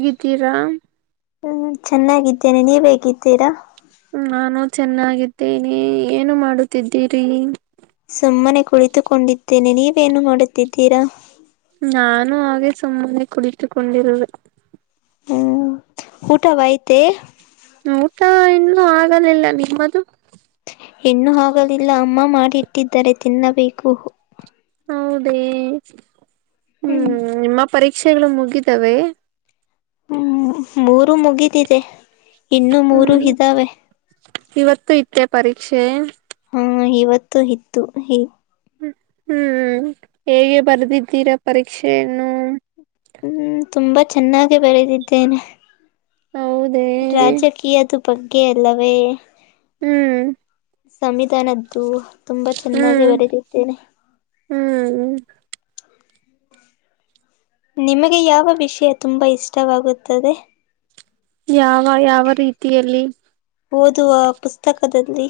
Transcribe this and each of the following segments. ಹೇಗಿದ್ದೀರಾ ಹ ಚೆನ್ನಾಗಿದ್ದೇನೆ ನೀ ಹೇಗ್ಗಿದ್ದೀರಾ ನಾನು ಚೆನ್ನಾಗಿದ್ದೇನೆ ಏನು ಮಾಡುತ್ತಿದ್ದೀರಿ ಸುಮ್ಮನೆ ಕುಳಿತುಕೊಂಡಿದ್ದೇನೆ ನೀವೇನು ಮಾಡುತ್ತಿದ್ದೀರಾ ನಾನು ಹಾಗೆ ಸುಮ್ಮನೆ ಕುಳಿತುಕೊಂಡಿರುವೆ ಹ್ಮ್ ಊಟ ವಾತ್ತೇ ಊಟಾ ಇನ್ನು ಆಗಲಿಲ್ಲಾ ನಿಮ್ಮದು ಇಟ್ಟಿದ್ದರೆ ತಿನ್ನಬೇಕು ಹೌದೇ ಹ್ಮ್ ಪರೀಕ್ಷೆಗಳು ಮುಗಿದವೆ ಹ್ಮ್ ಮೂರು ಮುಗಿದಿದೆ ಇನ್ನು ಮೂರು ಹ್ಮ್ ಇದಾವೆ ಇವತ್ತು ಇತ್ತೆ ಪರೀಕ್ಷೆ ಹಾ ಇವತ್ತು ಇತ್ತು ಹೀ ಹ್ಮ್ ಹ್ ಹೇಗೆ ಬರ್ದಿದ್ದೀರಾ ಪರೀಕ್ಷೆಯನ್ನು ಹ್ಮ್ ತುಂಬಾ ಚೆನ್ನಾಗೆ ಬರೆದಿದ್ದೇನೆ ಹೌದೇ ರಾಜಕೀಯದ ಬಗ್ಗೆ ಅಲ್ಲವೇ ಹ್ಮ್ ಸಂವಿಧಾನದ್ದು ತುಂಬಾ ಚೆನ್ನಾಗಿ ಹ್ಮ್ ಬರೆದಿದ್ದೇನೆ ಹ್ಮ್ ನಿಮಗೆ ಯಾವ ವಿಷಯ ತುಂಬಾ ಇಷ್ಟವಾಗುತ್ತದೆ ಯಾವ ಯಾವ ರೀತಿಯಲ್ಲಿ ಓದುವ ಪುಸ್ತಕದಲ್ಲಿ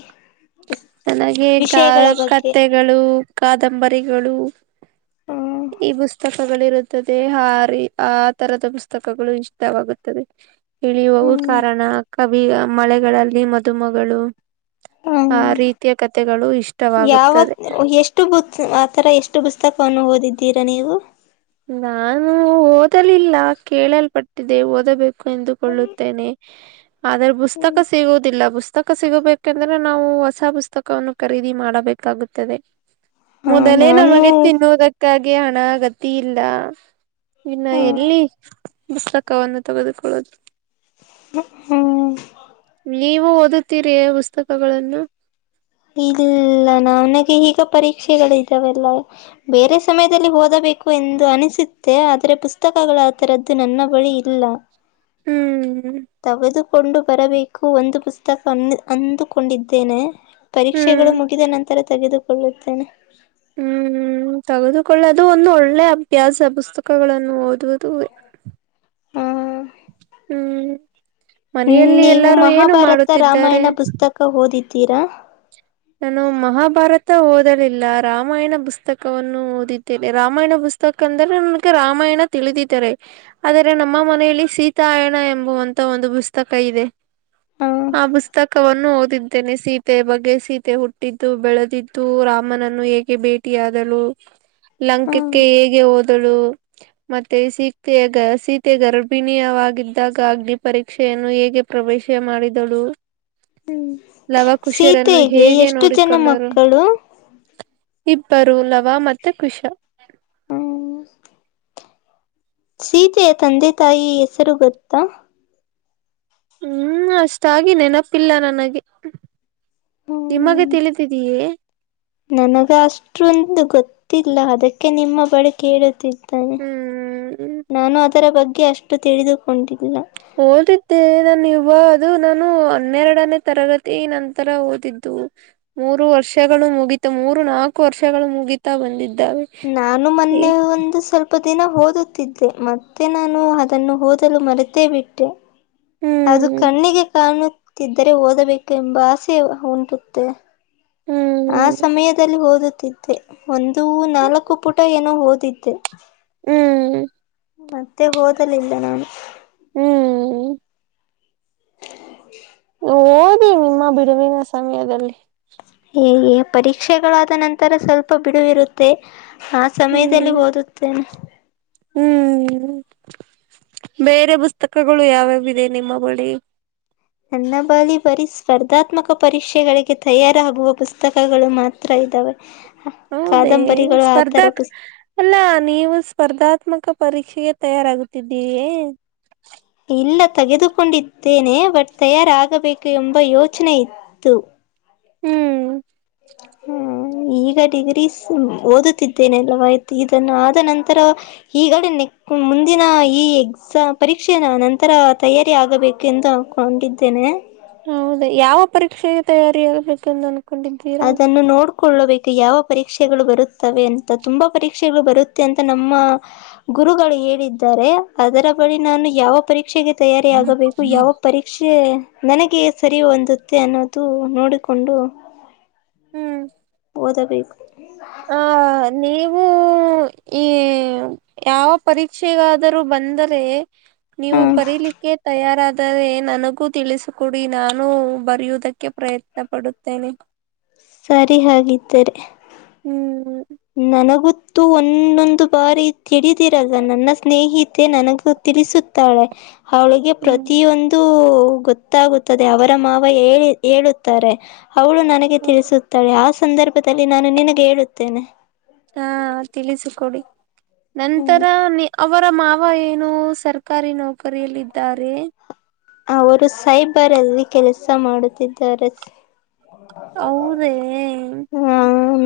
ನನಗೆ ಕ ವಿಷಯಗಳ ಬಗ್ಗೆ ಕತ್ತೆಗಳು ಕಾದಂಬರಿಗಳು ಹ್ಮ್ ಈ ಪುಸ್ತಕಗಳಿರುದ ತದೇ ಹಾರಿ ಆ ತರದ ಪುಸ್ತಕಗಳು ಇಷ್ಟವಾಗುತ್ತದೆ ಇಳಿಯುವವು ಹ್ಮ್ ಕಾರಣ ಕವಿ ಮಳೆಗಳಲ್ಲಿ ಮದುಮಗಳು ಹ್ಮ್ ಆ ರೀತಿಯ ಕಥೆಗಳು ಇಷ್ಟವಾಗುತ್ತದೆ ಆ ತರ ಎಷ್ಟು ಪುಸ್ತಕವನ್ನು ಓದಿದ್ದೀರಾ ನೀವು ನಾನು ಓದಲಿಲ್ಲಾ ಕೇಳಲ್ಪಟ್ಟಿದೆ ಓದಬೇಕು ಎಂದುಕೊಳ್ಳುತ್ತೇನೆ ಆದ್ರ ಪುಸ್ತಕ ಸಿಗುವುದಿಲ್ಲುಸ್ತ ಪುಸ್ತಕ ಸಿಗಬೇಕೆಂದ್ರೆ ನಾವು ಹೊಸ ಪುಸ್ತಕವನ್ನು ಖರೀದಿ ಮಾಡಬೇಕಾಗುತ್ತದೆ ಹ ಮೊದಲೇ ನಾನು ನಮಗೆ ತಿನ್ನುವುದಕ್ಕಾಗಿ ಹಣ ಗತಿ ಇಲ್ಲಾ ಇನ್ನ ಎಲ್ಲಿ ಪುಸ್ತಕವನ್ನು ತೆಗೆದುಕೊಳ್ಳೋದು ಹ್ಮ್ ನೀವು ಓದುತ್ತೀರಿಯೇ ಪುಸ್ತಕಗಳನ್ನು ಇಲ್ಲಾ ನನಗೆ ಈಗ ಪರೀಕ್ಷೆಗಳು ಇದ್ದಾವೆಲ್ಲಾ ಬೇರೆ ಸಮಯದಲ್ಲಿ ಹೋದ ಬೇಕು ಎಂದು ಅನಿಸುತ್ತೆ ಆದ್ರೆ ಪುಸ್ತಕಗಳ ಆಥರದ್ದು ನನ್ನ ಬಳಿ ಇಲ್ಲಾ ಹ್ಮ್ ಕೊಂಡು ಬರಬೇಕು ಒಂದು ಪುಸ್ತಕ ಅ ಅಂದುಕೊಂಡಿದ್ದೇನೆ ಪರೀಕ್ಷೆಗಳು ಹ್ಮ್ ಮುಗಿದ ನಂತರ ತೆಗೆದುಕೊಳ್ಳುತ್ತೇನೆ ಹ್ಮ್ ಹ್ಮ್ ತೆಗೆದುಕೊಳ್ಳೆ ಅದು ಒಂದು ಒಳ್ಳೆ ಅಭ್ಯಾಸ ಪುಸ್ತಕಗಳನ್ನು ಓದುವುದು ಹ್ಮ್ ಹ್ಮ್ ಮನೆಯಲ್ಲಿ ನೀವು ಎಲ್ಲರೂ ಏನು ಮಹಾಭಾರತ ಮಾಡುತ್ತಿದ್ದಾರೆ ರಾಮಾಯಣ ಪುಸ್ತಕ ಓದಿದ ತರ ನಾನು ಮಹಾಭಾರತ ಓದಲಿಲ್ಲ ರಾಮಾಯಣ ಪುಸ್ತಕವನ್ನು ಓದಿದ್ದೇನೆ ರಾಮಾಯಣ ಪುಸ್ತಕ ಯಾಕಂದ್ರೆ ನನ್ಗೆ ರಾಮಾಯಣ ತಿಳಿದಿದ್ದಾರೆ ಆದರೆ ನಮ್ಮ ಮನೆಯಲ್ಲಿ ಸೀತಾಯಣ ಎಂಬುವಂತ ಒ ಂದು ಪುಸ್ತಕ ಇದೆ ಹ ಆ ಪುಸ್ತಕವನ್ನು ಓದಿದ್ದೇನೆ ಸೀತೆ ಬಗ್ಗೆ ಸೀತೆ ಮತ್ತೆ ಹುಟ್ಟಿದ್ದು ಬೆಳೆದಿದ್ದು ರಾಮನನ್ನು ಹೇಗೆ ಭೇಟಿಯಾದಳು ಹ ಲಂಕಕ್ಕೆ ಹೇಗೆ ಹೋದಳು ಮತ್ತೆ ಸೀತೆೆಯ ಸೀತೆ ಗರ್ಭಿಣಿಯ ಆಗಿದ್ದಾಗ ಅಗ್ನಿ ಪರೀಕ್ಷೆಯನ್ನು ಹೇಗೆ ಪ್ರವೇಶ ಮಾಡಿದಳು ಹ್ಮ ಲವಕುಶರನ್ನು ಸೀತೆಗೆ ಹೇಗೆ ಎಷ್ಟು ಜನ ನೋಡಿಕೊಂಡರು ಮಕ್ಕಳು ಇಬ್ಬರು ಲವ ಮತ್ತುತ್ತೆ ಕುಖಶ ಹ್ಮ್ ಸೀತೆಯ ತಂದೆ ತಾಯಿ ಹೆಸರು ಗೊತ್ತಾ ಹ್ಮ್ ಅಷ್ಟಾಗಿೆ ನೆನಪಿಲ್ಲ ನನಗೆ ಹ್ಮ್ ನಿಮಗೆ ತಿಳಿದಿದೀಯೇ ನನಗ ಅಷ್ಟೊಂದು ಗೊತ್ತಿಲ್ಲ ಅದಕ್ಕೆ ನಿಮ್ಮ ಬಳಿಕೆ ಹೇಳುತ್ತಿದ್ದ ಹ್ಮ್ ನಾನು ಅದರ ಬಗ್ಗೆ ಅಷ್ಟು ತಿಳಿದುಕೊಂಡಿದ್ದೆ ಹಓದಿದ್ದೆ ನಾನ ಇವ ಇದು ನಾನು ಹನ್ನೆರಡನೇ ತರಗತಿ ನಂತರ ಓದಿದ್ದು ಮೂರು ವರ್ಷಗಳು ಮುಗ ಇ ಮೂರು ನಾಲ್ಕು ವರ್ಷಗಳು ಮುಗಿತಾ ಬಂದಿದ್ದ ನಾನು ಮೊನ್ನೆ ಒಂದು ಸ್ವಲ್ಪ ಸ್ವಲ್ಪ ದಿನ ಓದುತ್ತಿದ್ದೆ ಮತ್ತೆ ನಾನು ಅದನ್ನು ಓದಲು ಮರೆತೇ ಬಿಟ್ಟೆ ಅದು ಹ್ಮ್ ಕಣ್ಣಿಗೆ ಕಾಣ ಿದ್ದರೆ ಓದಬೇಕು ಎಂಬ ಆಸೆ ಉಂಟುತ್ತೆ ಆ ಹ್ಮ್ ಸಮಯದಲ್ಲಿ ಓದುತ್ತಿದ್ದೆ ಒಂದು ನಾಲ್ಕು ಪುಟ ಏನೋ ಓದಿದ್ದೆ ಹ್ಮ್ ಮತ್ತೆ ಹಓದಲಿಲ್ಲ ನಾನು ಹ್ಮ್ ಹ ಓದಿ ನಿಮ್ಮ ಬಿಡುವಿನ ಸಮಯದಲ್ಲಿ ಹ ಪರೀಕ್ಷೆಗಳಾದ ನಂತರ ಸ್ವಲ್ಪ ಬಿಡುವಿರುತ್ತೆ ಹಾ ಸಮಯದಲ್ಲಿ ಹ್ಮ್ ಓದುತ್ತೇನೆ ಹ್ಮ್ ಬೇರೆ ಪುಸ್ತಕಗಳು ಯಾವ್ಯಾವದೆ ನಿಮ್ಮ ಬಳಿ ನನ್ನ ಬಾಲಿ ಬರೀ ಸ್ಪರ್ಧಾತ್ಮಕ ಪರೀಕ್ಷೆಗಳಿಗೆ ತಯಾರಾಗುವ ಪುಸ್ತಕಗಳು ಮಾತ್ರ ದಾವ ಹೌದೇ ಸ್ಪರ್ಧಾ ಅಲ್ಲ ನೀವು ಸ್ಪರ್ಧಾತ್ಮಕ ಪರೀಕ್ಷೆಗೆ ತಯಾರಾಗುತ್ತಿದ್ದೀವಿ ಇಲ್ಲ ತೆಗೆದುಕೊಂಡಿದ್ದೇನೆ ಬಟ್ ತಯಾರಾಗಬೇಕು ಎಂಬ ಯೋಚನೆ ಇತ್ತು ಹ್ಮ್ ಹ್ಮ ಈಗ ಡಿಗ್ರೀಸ ಓದುತ್ತಿದ್ದೇನೆಲ್ಲವ ಇತ ಇದನ್ನ ಆದ ನಂತರ ಈಗಡ ನೆಕ್ ಮುಂದಿನ ಈ ಎಕ್ಸಾಮ್ ಪರೀಕ್ಷೆನ ನಂತರ ತಯಾರಿ ಆಗಬೇಕು ಎಂದು ಅನ್ಕೊಂಡಿದ್ದೇನೆ. ಹೌದ ಯಾವ ಪರೀಕ್ಷೆಗೆ ತಯಾರಿ ಆಗ್ಬೇಕಂದನ್ ಅದನ್ನು ನೋಡು - ಕೊಳ್ಳಬೇಕು ಯಾವ ಪರೀಕ್ಷೆಗಳು ಬರುತ್ತವೆ ಅಂತ ತುಂಬಾ ಪರೀಕ್ಷೆಗಳು ಬರುತ್ತೆ ಅಂತ ನಮ್ಮ ಗುರುಗಳು ಹೇಳಿದ್ದಾರೆ ಅದರ ಬಳಿ ನಾನು ಯಾವ ಪರೀಕ್ಷೆಗೆ. ತಯಾರಿ ಆಗಬೇಕು ಯಾವ ಪರೀಕ್ಷೆ. ನನಗೆ ಸರಿ ಹೊಂದುತ್ತೆ ಅನ್ನೋದು ನೋಡಿಕೊಂಡು ಹ್ಮ್ ಓದಬೇಕು. ಅ ನೀವು. ಹ್ಮ್ಮ್ ಈ ಯಾವ ಪರೀಕ್ಷೆಗಾದರೂ ಬಂದರೆ. ಹ ನೀವು ಬರೀಲಿಕ್ಕೆ ತಯಾರಾದ ದರೆ ನನಗೂ ತಿಳಿಸುಕೊಡಿ ನಾನು ಬರೆಯುವುದಕ್ಕೆ ಪ್ರಯತ್ನ ಪಡುತ್ತೇನೆ. ಸರಿ ಹಾಗಿದ್ದರೆ. ಹ್ಮ್ ನನಗುತ್ತು ಒಂದೊಂದು ಬಾರಿ ತಿಡಿದಿರಲ್ಲ ನನ್ನ ಸ್ನೇಹಿತೆ ನನಗ ತಿಳಿಸುತ್ತಾಳೆ ಅವಳಿಗೆ ಹ್ಮ್ ಪ್ರತಿಯೊಂದು. ಗೊತ್ತಾಗುತ್ತದೆ ಅವರ ಮಾವ ಹೇಳಿ ಹೇಳುತ್ತಾರೆ. ಅವಳು ನನಗೆ ಅದೇ. ತಿಳಿಸುತ್ತಾಳೆ ಆ ಸಂದರ್ಭದಲ್ಲಿ ನಾನು ನಿನಗೆ ಹೇಳುತ್ತೇನೆ. ಹಾ ತಿಳಿಸಿಕೊಡಿ ನಂತರ ಹ್ಮ್ ನಿ ಅವು ಅವರ ಮಾವ ಏನು ಸರ್ಕಾರಿ ನೌಕರಿಯಲ್ಲಿದ್ದಾರೆ. ಅವರು ಸೈಬರಲ್ಲಿ ಕೆಲಸ ಮಾಡುತ್ತಿದ್ದಾರೆಸ. ಹೌದೇ ಆ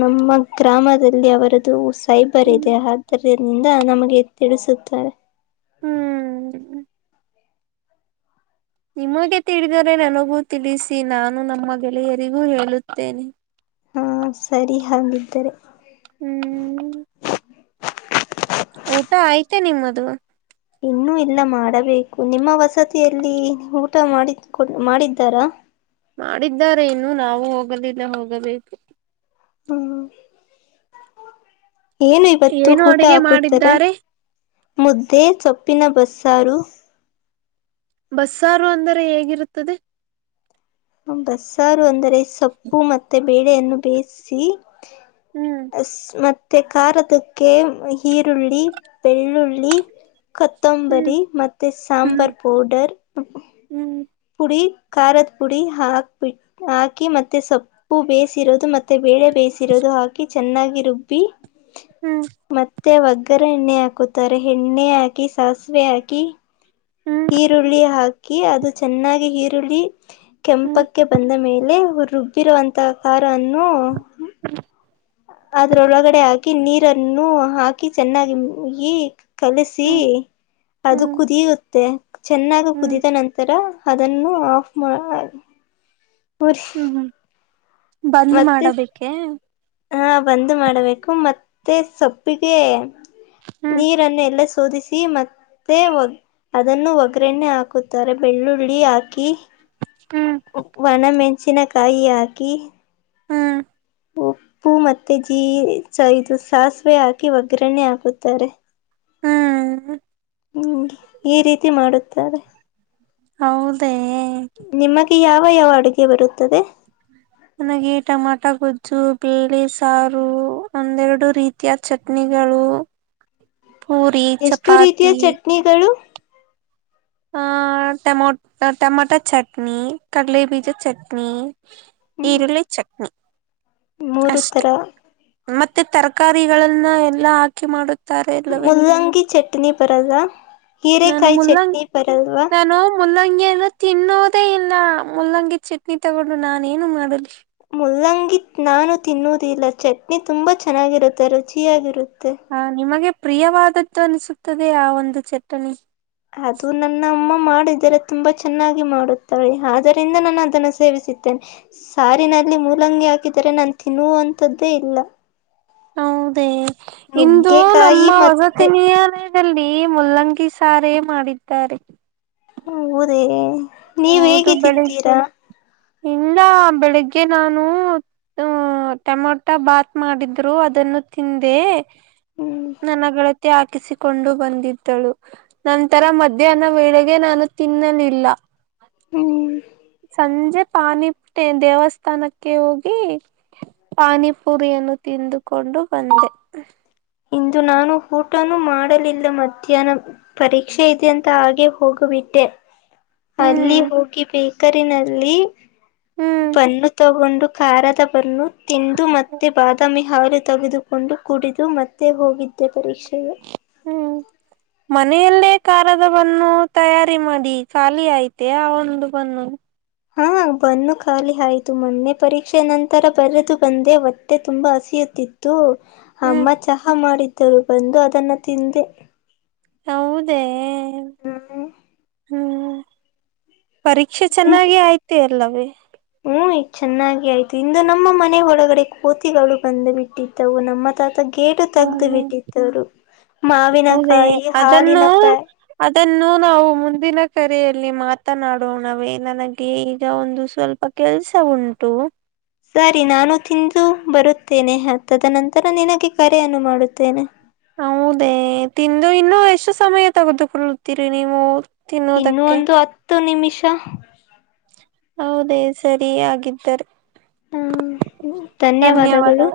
ನಮ್ಮ ಗ್ರಾಮದಲ್ಲಿ ಅವರದ್ದು ಸೈಬರ್ ಹ್ಮ್ ಇದೆ ಆದ್ದರಿನಿಂದ ನಮಗೆ ತಿಳಿಸುತ್ತಾರೆ. ಹ್ಮ್ ನಿಮಗೆ ತಿಳಿದರೆ ನನಗೂ ತಿಳಿಸಿ ನಾನು ನಮ್ಮ ಗೆಳೆಯರಿಗೂ ಹೇಳುತ್ತೇನೆ. ಹಾ ಸರಿ ಹಾಗಿದ್ದರೆ ಹ್ಮ್ ಮ್ ಊಟ ಆಯ್ತ ನಿಮ್ಮದು. ಇನ್ನೂ ಇಲ್ಲ ಮಾಡಬೇಕು ನಿಮ್ಮ ವಸತಿಯಲ್ಲಿ ಊಟ ಮಾಡಿ ಕೊ ಮಾಡಿದ್ದಾರಾ. ಮಾಡಿದ್ದಾರೆ ಇನ್ನು ನಾವು ಹೋಗಲಿಲ್ಲ ಹೋಗಬೇಕು. ಹ್ಮ ಏನು ಇವತ್ತು ಏನು ಊಟ ಅಡುಗೆ ಹಾಕುತ್ತಾರೆ ಮಾಡಿದ್ದಾರೆ? ಮುದ್ದೆ ಸೊಪ್ಪು ಪಿನ ಬಸ್ಸಾರು. ಬಸ್ಸಾರು ಅಂದರೆ ಹೇಗಿರುತ್ತದೆ. ಬಸ್ಸಾರು ಅಂದರೆ ಸೊಪ್ಪು ಮತ್ತೆ ಬೇಳೆಯನ್ನು ಬೇಯಿಸಿ. ಹ್ಮ್ ಅಸ್ ಮತ್ತ ಖಾರದುಕ್ಕೆ ಈರುಳ್ಳಿ ಬೆಳ್ಳುಳ್ಳಿ. ಹ್ಮ್ ಕೊತ್ತಂಬರಿ ಮತ್ತೆ ಹ್ಮ್ ಸಾಂಬಾರ್ ಪೌಡರ್. ಹ್ಮ್ ಪುಡಿ ಖಾರದ ಪುಡಿ ಹಾಕ್ಬಿ ಹಾಕಿ ಮತ್ತೆ ಸೊಪ್ಪು ಬೇಯಿಸಿರೋದು ಮತ್ತೆ ತ್ತೆ ಬೇಳೆ ಬೇಯಿಸಿರೋದು ಹಾಕಿ ಚೆನ್ನಾಗಿ ರುಬ್ಬಿ. ಹ್ಮ್ ಮತ್ತೆ ಒಗ್ಗರಣೆ ಹಾಕುತ್ತಾರೆ ಎಣ್ಣೆ ಹಾಕಿ ಸಾಸಿವೆ ಹಾಕಿ. ಹ್ಮ್ ಈರುಳ್ಳಿ ಹಾಕಿ ಅದು ಚೆನ್ನಾಗಿ ಈರುಳ್ಳಿ ಹ್ಮ್ ಕೆಂಪಕ್ಕೆ ಬಂದ ಮೇಲೆ ರುಬ್ಬಿರುವಂತಹ ಕಾರ ಅನ್ನು. ಹ್ಮ [unintelligible] ಅದ್ರ ಒಳಗಡೆ ಹಾಕಿ ನೀರನ್ನು ಹಾಕಿ ಚೆನ್ನಾಗಿ ಕಲಸಿ ಹ್ಮ್ ಅದು ಹ್ಮ್ ಕುದಿಯುತ್ತೆ ಚೆನ್ನಾಗ ಹ್ಮ್ ಹ್ಮ್ ಕುದಿದ ನಂತರ. ಅದನ್ನು ಆಫ್ ಮಾಡ ಹ್ಮ್ ಹ್ಮ್ ಬಂದ್ ಮಾಡಬೇಕೇ ಹಾ ಬಂದ್ ಮಾಡಬೇಕು ಮತ್ತೆ ಸಬ್ಪ್ಪಿಗೆ ಹ್ಮ್ ನೀರನ್ನು ಎಲ್ಲ ತೋದಿಸಿ ಮತ್ತೆ ಅದನ್ನು ಒಗ್ಗ್ರನೆ ಹಾಕುಉತ್ತಾರೆ ಬೆಳ್ಳುಳ್ಳಿ ಹಾಕಿ ಹ್ಮ್ ವನ ಮೆಂಚಿನ ಕಾಯಿ ಹಾಕಿ ಹ್ಮ ಉಪ್ಪು ಮತ್ತೆ ಜೀ ಇದು ಸಾಸಿವೆ ಹಾಕಿ ಒಗ್ಗರಣರಣೆ ಹಾಕುತ್ತಾರೆ ಹ್ಮ್ ಹ್ಮ ಈ ರೀತಿ ಮಾಡುತ್ತಾರೆ ಹೌದೇ ನಿಮಗೆ ಯಾವ ಯಾವ ಅಡುಗೆ ಬರುತ್ತದೆ ನನಗೆ ಟಮಾಟ ಗೊಜ್ಜು ಬೆಳ್ಳಿ ಸಾರು [unintelligible] ರೀತಿಯ ಚಟ್ನಿ ಗಳು ಪೂರಿ ಎಷ್ಟು ರೀತಿಯ ಚಪಾತಿ ಚಟ್ನಿಗಳು ಹ ಟಮ ಟಮೊಟ ಚಟ್ನಿ ಕಡಲೆ ಬೀಜ ಚಟ್ನಿ ಈರುಳ್ಳಿ ಚಟ್ನಿ ಮೂರು ಅಷ್ಟೆ ತರ ಮತ್ತ ಮತ್ತೆ ತರಕಾರಿಗಳನ್ನ ಎಲ್ಲಾ ಹಾಕಿ ಮಾಡುತ್ತ ಮುಲ್ಲಂಗಿ ಚಟ್ನಿ ಬರಲ್ ಹೀರೆಕಾಯಿ ಚಟ್ನಿ ಬರಲ್ವಾ ಮಲ್ಲಂಗಿಯನ್ನು ತಿನ್ನೋದೇ ಇಲ್ಲ ಮುಲ್ಲಂಗಿ ಚಟ್ನಿ ತಗೊಂಡು ನಾನೇಏನು ಮಾಡಲಿ ಉಲ್ಲಂಗಿ ನಾನು ತಿನ್ನುವುದಿಲ್ಲ ಚಟ್ನಿ ತುಂಬ ಚೆನ್ನಾಗಿರುತ್ತೆ ರುಚಿಯಾಗಿರುತ್ತ ಹ ನಿಮಗೆ ಪ್ರಿಯವಾದದ್ದು ಅನಿಸುತ್ತದೆ ಆ ಒಂದು ಚಟ್ಟನಿ ಅದು ನನ್ನ ಅಮ್ಮ ಮಾಡಿದರೆ ತುಂಬಾ ಚೆನ್ನಾಗಿ ಮಾಡುತ್ತವೆ ಆದರಿಂದ ನಾನು ಅದನ್ನು ಸೇವಿಸುತ್ತೇನೆ ಸಾರಿನ ಅಲ್ಲಿ ಮೂಲಂಗಿ ಹಾಕಿದರೆ ನಾ ತಿನ್ನುವಂಂತದ್ದೇ ಇಲ್ಲ ಹೌದೇ ಇಂದು ನಮ್ಮ ನುಗ್ಗೆಕಾಯಿ ಮತ್ತೆ ವಸತಿನಿಯನಲ್ಲಿ ಈ ಮುಲ್ಲಂಗಿ ಸಾರೇ ಮಾಡಿದ್ದಾರೆ ಹೌದೇ ನೀವ್ ಹೌದು ಹೇಗೆ ಬೆಳಿಗ್ ತಿಂತೀರಾ ಇಲ್ಲ ಬೆಳಿಗ್ಗೆ ನಾನು ಹ ಟಮೊಟೊ ಭಾತ್ ಮಾಡಿದ್ರು ಅದನ್ನು ತಿಂದೆ ಹ್ಮ್ ನನಗಳತ್ತ ಆ ಹಾಕಿಸಿಕೊಂಡು ಬಂದಿದ್ದಳು ನಂತರ ಮಧ್ಯಾಹ್ನ ವೇಳೆಗೆ ನಾನು ತಿನ್ನಲಿಲ್ಲ ಹ್ಮ್ ಸಂಜೆ ಪಾನಿಟ್ಟೆ ದೇವಸ್ಥಾನಕ್ಕೆ ಹೋಗಿ ಪಾನಿಪುರಿಯನ್ನು ತಿಂದುಕೊಂಡು ಬಂದೆ ಇಂದು ನಾನು ಊಟನೂ ಮಾಡಲಿಲ್ಲ ಮಧ್ಯಾಹ್ನ ಪರೀಕ್ಷೆ ಇದ್ಯಂತ ಹಾಗೆ ಹೋಗಬೇಕ ಬಿಟ್ಟೆ ಅಲ್ಲಿ ಹ್ಮ್ ಹೋಗಿ ಬೇಕರಿನಲ್ಲಿ ಹ್ಮ್ ಬನ್ನು ತಗೊಂಡು ಖಾರದ ಬನ್ನು ತಿಂದು ಮತ್ತೆ ಬಾದಾಮಿ ಹಾಲು ತೆಗೆದುಕೊಂಡು ಕುಡಿದು ಮತ್ತೆ ಹೋಗಿದ್ದೆ ಪರೀಕ್ಷೆಗೆ ಹ ಮನೆಯಲ್ಲೇ ಖಾರದ ಬನ್ನು ತಯಾರಿ ಮಾಡಿ ಖಾಲಿ ಆಐತೆ ಆ ಒಂದು ಬನ್ನು ಹಾ ಬನ್ನು ಖಾಲಿ ಆಯ್ತು ಮೊನ್ನೆ ಪರೀಕ್ಷೆ ನಂತರ ಬರೆದು ಬಂದೆ ಹೊತ್ತೆ ತುಂಬಾ ಹಸಿ ತೆಗೆದಿತ್ತು ಹ್ಮ್ ಅಮ್ಮ ಚಹಾ ಮಾಡಿದ್ದರು ಬಂದು ಅದನ್ನ ತಿಂದೆ ಹೌದೇ ಹ್ಮ್ ಹ್ಮ್ ಹ್ಮ್ ಪರೀಕ್ಷೆ ಚೆನ್ನಾಗಿ ಆಯ್ತ ಅಲ್ಲವೇ ಹ್ಮ್ ಈಗ ಚೆನ್ನಾಗಿ ಆಯ್ತು ಇಂದು ನಮ್ಮ ಮನೆ ಒಳಗಡೆ ಕೋತಿಗಳು ಬಂದು ಬಿಟ್ಟಿದ್ದವು ನಮ್ಮ ತಾತ ಗೇಟು ತಗ್ದು ಹ್ಮ ಬಿಟ್ಟಿದ್ದವರು ಮಾವಿನ ಕಾಯಿ ಹಾಲಿನ ಪ್ಯಾ ಇದನ್ನು ನಾವು ಮುಂದಿನ ಕರೆಯಲ್ಲಿ ಮಾತನಾಡೋಣವೇ ನನಗೆ ಈಗ ಒಂದು ಸ್ವಲ್ಪ ಕೆಲ್ಸ ಉಂಟು ಸರಿ ನಾನು ತಿಂದು ಬರುತ್ತೇನೆ ಹತ್ತದ ನಂತರ ನಿನಗೆ ಕರೆಯನ್ನು ಮಾಡುತ್ತೇನೆ ಹೌದೇ ತಿಂದು ಇನ್ನು ಎಷ್ಟು ಸಮಯ ತಗದುು ಕುಲತೀರಿ ನೀವು ಇನ್ನ ತಿನ್ನುವುದಕ್ಕೆ ಒಂದು ಹತ್ತು ನಿಮಿಷ ಹೌದೇ ಸರಿ ಆಗಿದ್ದಿದ್ದಾರೆ ಹಾ ಧನ್ಯವಾದಗಳು ಧನ್ಯವಾದ